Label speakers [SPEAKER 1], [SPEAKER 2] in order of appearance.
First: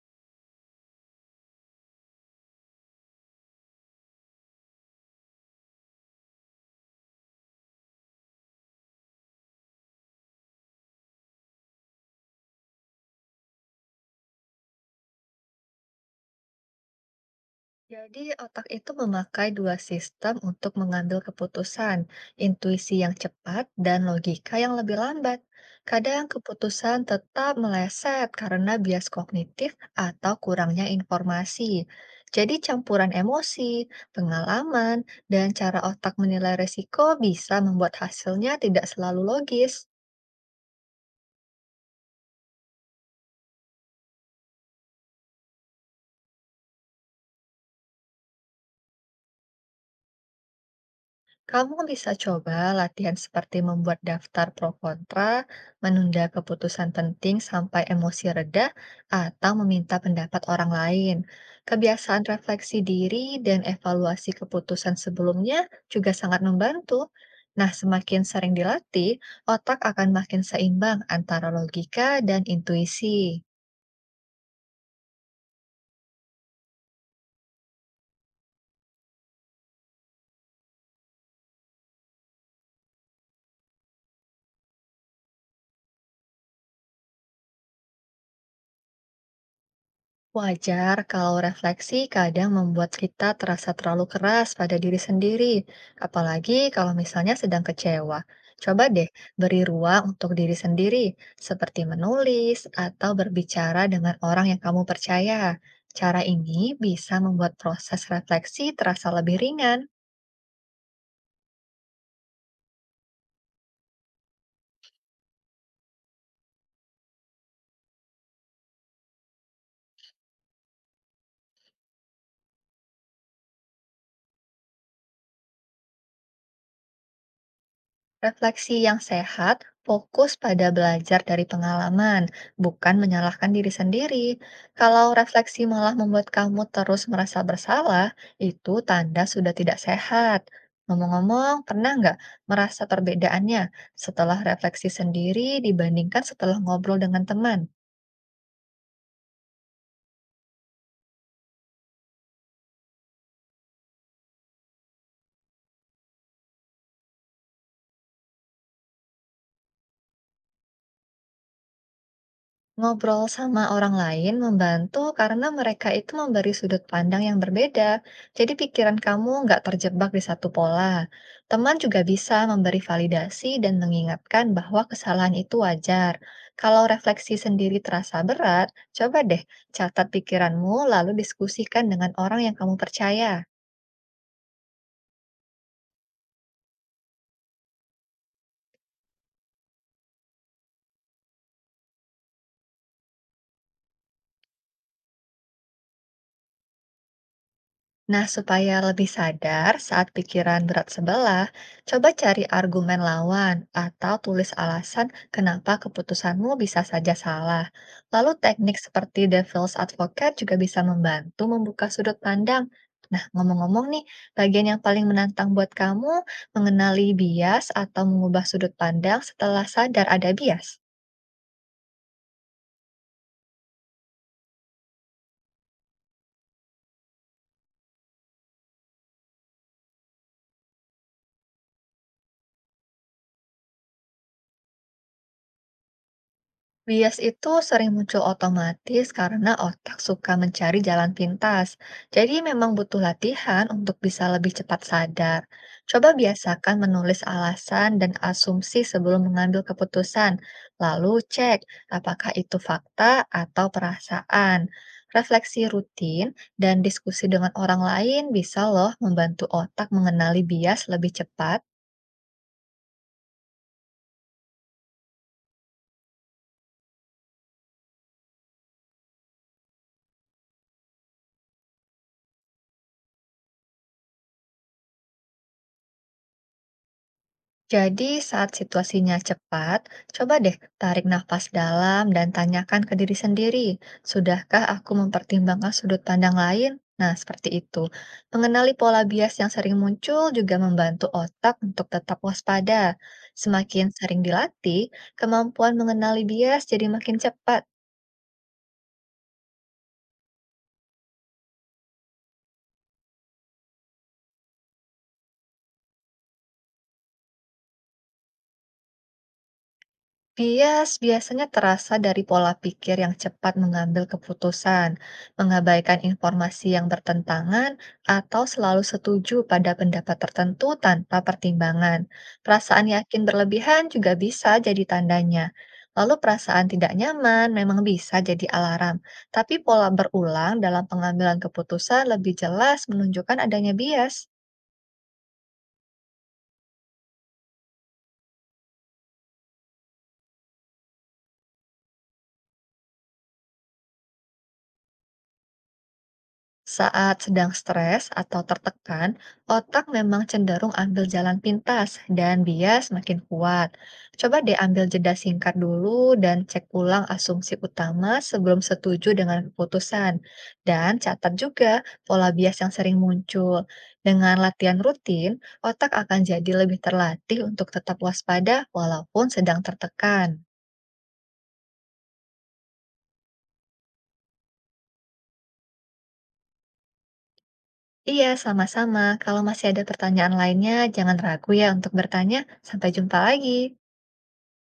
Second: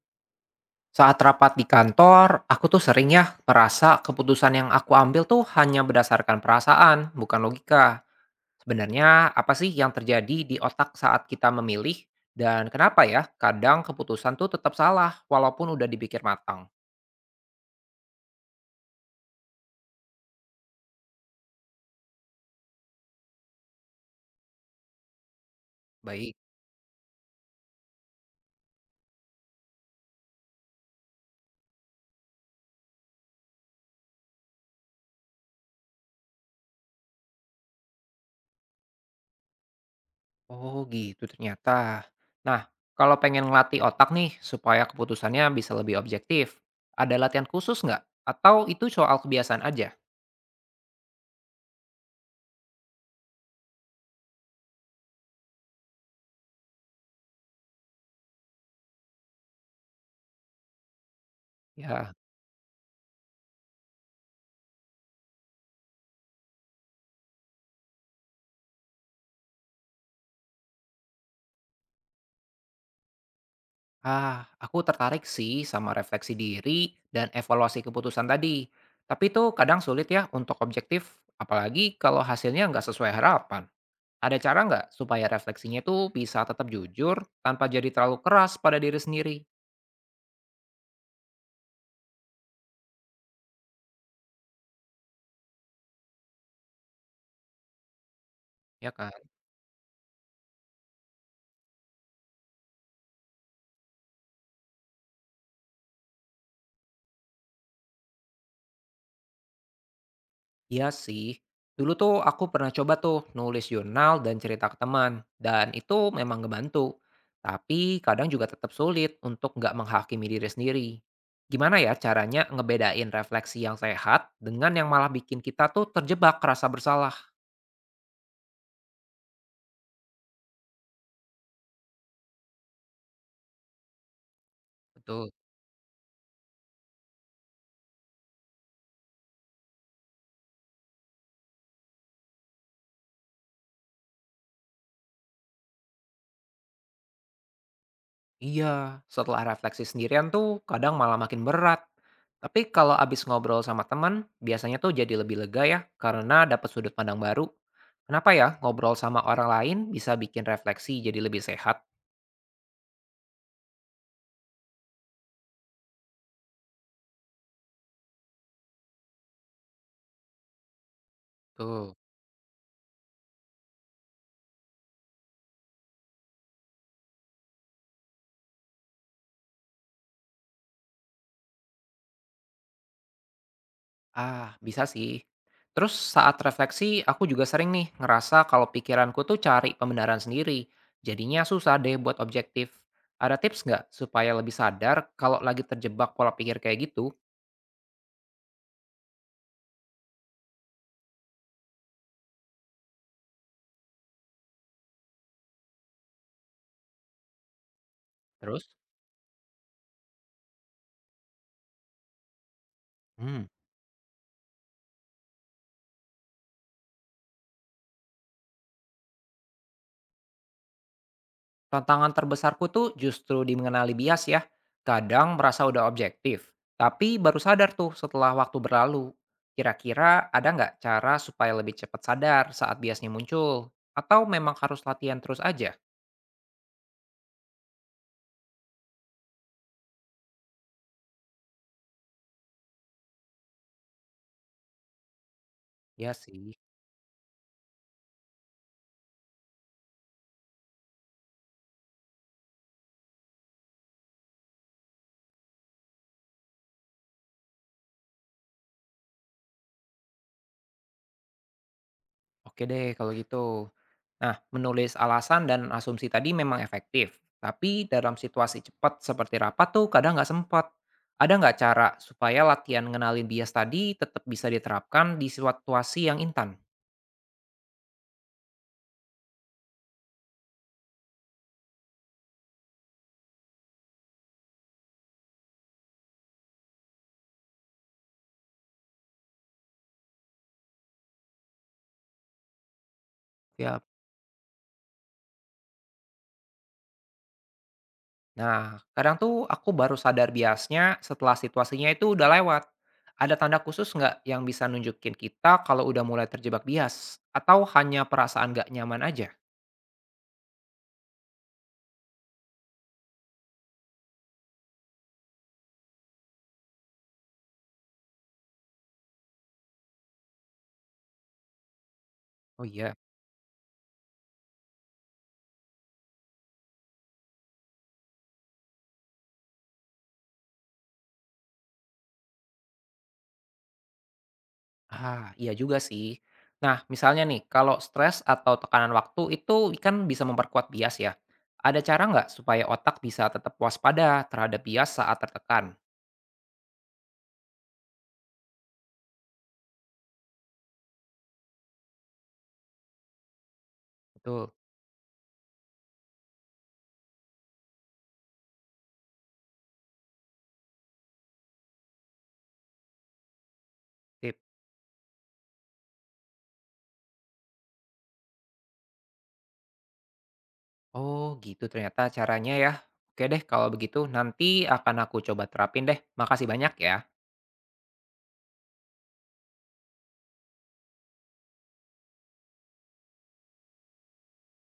[SPEAKER 1] Saat rapat di kantor, aku tuh sering ya merasa keputusan yang aku ambil tuh hanya berdasarkan perasaan, bukan logika. Sebenarnya apa sih yang terjadi di otak saat kita memilih? Dan kenapa ya kadang keputusan tuh tetap salah walaupun udah dipikir matang?
[SPEAKER 2] Jadi, otak itu memakai dua sistem untuk mengambil keputusan, intuisi yang cepat dan logika yang lebih lambat. Kadang
[SPEAKER 1] Baik.
[SPEAKER 2] keputusan tetap meleset karena bias kognitif atau kurangnya informasi. Jadi, campuran emosi, pengalaman, dan cara otak menilai risiko bisa membuat hasilnya tidak selalu logis.
[SPEAKER 1] Oh gitu ternyata. Nah, kalau pengen ngelatih otak nih supaya keputusannya bisa lebih objektif, ada latihan khusus nggak? Atau itu soal kebiasaan aja?
[SPEAKER 2] Kamu bisa coba latihan seperti membuat daftar pro kontra, menunda keputusan penting sampai emosi reda, atau meminta pendapat orang lain.
[SPEAKER 1] Ya.
[SPEAKER 2] Kebiasaan refleksi diri dan evaluasi keputusan sebelumnya juga sangat membantu. Nah, semakin sering dilatih, otak akan makin seimbang antara logika dan intuisi.
[SPEAKER 1] Ah, aku tertarik sih sama refleksi diri dan evaluasi keputusan tadi. Tapi itu kadang sulit ya untuk objektif, apalagi kalau hasilnya nggak sesuai harapan. Ada cara nggak supaya refleksinya itu bisa tetap jujur tanpa jadi terlalu keras pada diri sendiri?
[SPEAKER 2] Wajar kalau refleksi kadang membuat kita terasa terlalu keras pada diri sendiri, apalagi kalau misalnya sedang kecewa. Coba
[SPEAKER 1] Ya
[SPEAKER 2] deh
[SPEAKER 1] kan?
[SPEAKER 2] beri ruang untuk diri sendiri, seperti menulis atau berbicara dengan orang yang kamu percaya. Cara ini bisa membuat proses refleksi terasa lebih ringan.
[SPEAKER 1] Iya sih. Dulu tuh aku pernah coba tuh nulis jurnal dan cerita ke teman, dan itu memang ngebantu. Tapi kadang juga tetap sulit untuk nggak menghakimi diri sendiri. Gimana ya caranya ngebedain refleksi yang sehat dengan yang malah bikin kita tuh terjebak rasa bersalah?
[SPEAKER 2] Refleksi yang sehat fokus pada belajar dari pengalaman, bukan menyalahkan diri sendiri. Kalau
[SPEAKER 1] Betul.
[SPEAKER 2] refleksi malah membuat kamu terus merasa bersalah, itu tanda sudah tidak sehat. Ngomong-ngomong, pernah nggak merasa perbedaannya setelah refleksi sendiri dibandingkan setelah ngobrol dengan teman?
[SPEAKER 1] Iya, setelah refleksi sendirian tuh kadang malah makin berat. Tapi kalau abis ngobrol sama teman, biasanya tuh jadi lebih lega ya, karena dapat sudut pandang baru. Kenapa ya ngobrol sama orang lain bisa bikin refleksi jadi lebih sehat?
[SPEAKER 2] Ngobrol sama orang lain membantu karena mereka itu memberi sudut pandang yang berbeda. Jadi pikiran kamu nggak terjebak di satu pola. Teman
[SPEAKER 1] Tuh.
[SPEAKER 2] juga bisa memberi validasi dan mengingatkan bahwa kesalahan itu wajar. Kalau refleksi sendiri terasa berat, coba deh catat pikiranmu lalu diskusikan dengan orang yang kamu percaya.
[SPEAKER 1] Ah, bisa sih. Terus saat refleksi, aku juga sering nih ngerasa kalau pikiranku tuh cari pembenaran sendiri. Jadinya susah deh buat objektif. Ada tips nggak supaya lebih sadar kalau lagi terjebak pola pikir kayak gitu?
[SPEAKER 2] Nah, supaya lebih sadar saat pikiran berat sebelah, coba cari argumen lawan atau tulis alasan kenapa keputusanmu bisa saja salah. Lalu
[SPEAKER 1] Terus?
[SPEAKER 2] teknik seperti Devil's Advocate juga bisa membantu membuka sudut pandang. Nah,
[SPEAKER 1] Hmm.
[SPEAKER 2] ngomong-ngomong nih, bagian yang paling menantang buat kamu mengenali bias atau mengubah sudut pandang setelah sadar ada bias.
[SPEAKER 1] Tantangan terbesarku tuh justru di mengenali bias ya. Kadang merasa udah objektif, tapi baru sadar tuh setelah waktu berlalu. Kira-kira ada nggak cara supaya lebih cepat sadar saat biasnya muncul? Atau memang harus latihan terus aja?
[SPEAKER 2] Bias itu sering muncul otomatis karena otak suka mencari jalan pintas. Jadi memang butuh latihan untuk bisa lebih cepat sadar. Coba
[SPEAKER 1] Ya sih.
[SPEAKER 2] biasakan menulis alasan dan asumsi sebelum mengambil keputusan. Lalu cek apakah itu fakta atau perasaan. Refleksi rutin dan diskusi dengan orang lain bisa loh membantu otak mengenali bias lebih cepat.
[SPEAKER 1] Oke deh kalau gitu. Nah, menulis alasan dan asumsi tadi memang efektif. Tapi dalam situasi cepat seperti rapat tuh kadang nggak sempat. Ada nggak cara supaya latihan ngenalin bias tadi tetap bisa diterapkan di situasi yang intan?
[SPEAKER 2] Jadi, saat situasinya cepat, coba deh tarik nafas dalam dan tanyakan ke diri sendiri, sudahkah aku mempertimbangkan sudut pandang lain? Nah, seperti itu. Mengenali pola bias yang sering muncul juga membantu otak untuk tetap waspada.
[SPEAKER 1] Ya.
[SPEAKER 2] Semakin sering dilatih, kemampuan mengenali bias jadi makin cepat.
[SPEAKER 1] Nah, kadang tuh aku baru sadar biasnya setelah situasinya itu udah lewat. Ada tanda khusus nggak yang bisa nunjukin kita kalau udah mulai terjebak bias? Atau hanya perasaan nggak nyaman aja?
[SPEAKER 2] Bias biasanya terasa dari pola pikir yang cepat mengambil keputusan, mengabaikan informasi yang bertentangan, atau selalu setuju pada pendapat tertentu tanpa pertimbangan.
[SPEAKER 1] Oh
[SPEAKER 2] Perasaan
[SPEAKER 1] iya.
[SPEAKER 2] yakin berlebihan juga bisa jadi tandanya. Lalu perasaan tidak nyaman memang bisa jadi alarm, tapi pola berulang dalam pengambilan keputusan lebih jelas menunjukkan adanya bias.
[SPEAKER 1] Ah, iya juga sih. Nah, misalnya nih, kalau stres atau tekanan waktu itu kan bisa memperkuat bias ya. Ada cara nggak supaya otak bisa tetap waspada terhadap bias saat tertekan?
[SPEAKER 2] Saat sedang stres atau tertekan, otak memang cenderung ambil jalan pintas dan bias makin kuat. Coba
[SPEAKER 1] Betul.
[SPEAKER 2] deh ambil jeda singkat dulu dan cek ulang asumsi utama sebelum setuju dengan keputusan. Dan catat juga pola bias yang sering muncul. Dengan
[SPEAKER 1] Tip.
[SPEAKER 2] latihan rutin, otak akan jadi lebih terlatih untuk tetap waspada walaupun sedang tertekan.
[SPEAKER 1] Oh, gitu ternyata caranya ya. Oke deh, kalau begitu nanti akan aku coba terapin deh. Makasih banyak ya.
[SPEAKER 2] Iya, sama-sama. Kalau masih ada pertanyaan lainnya, jangan ragu ya untuk bertanya. Sampai jumpa lagi.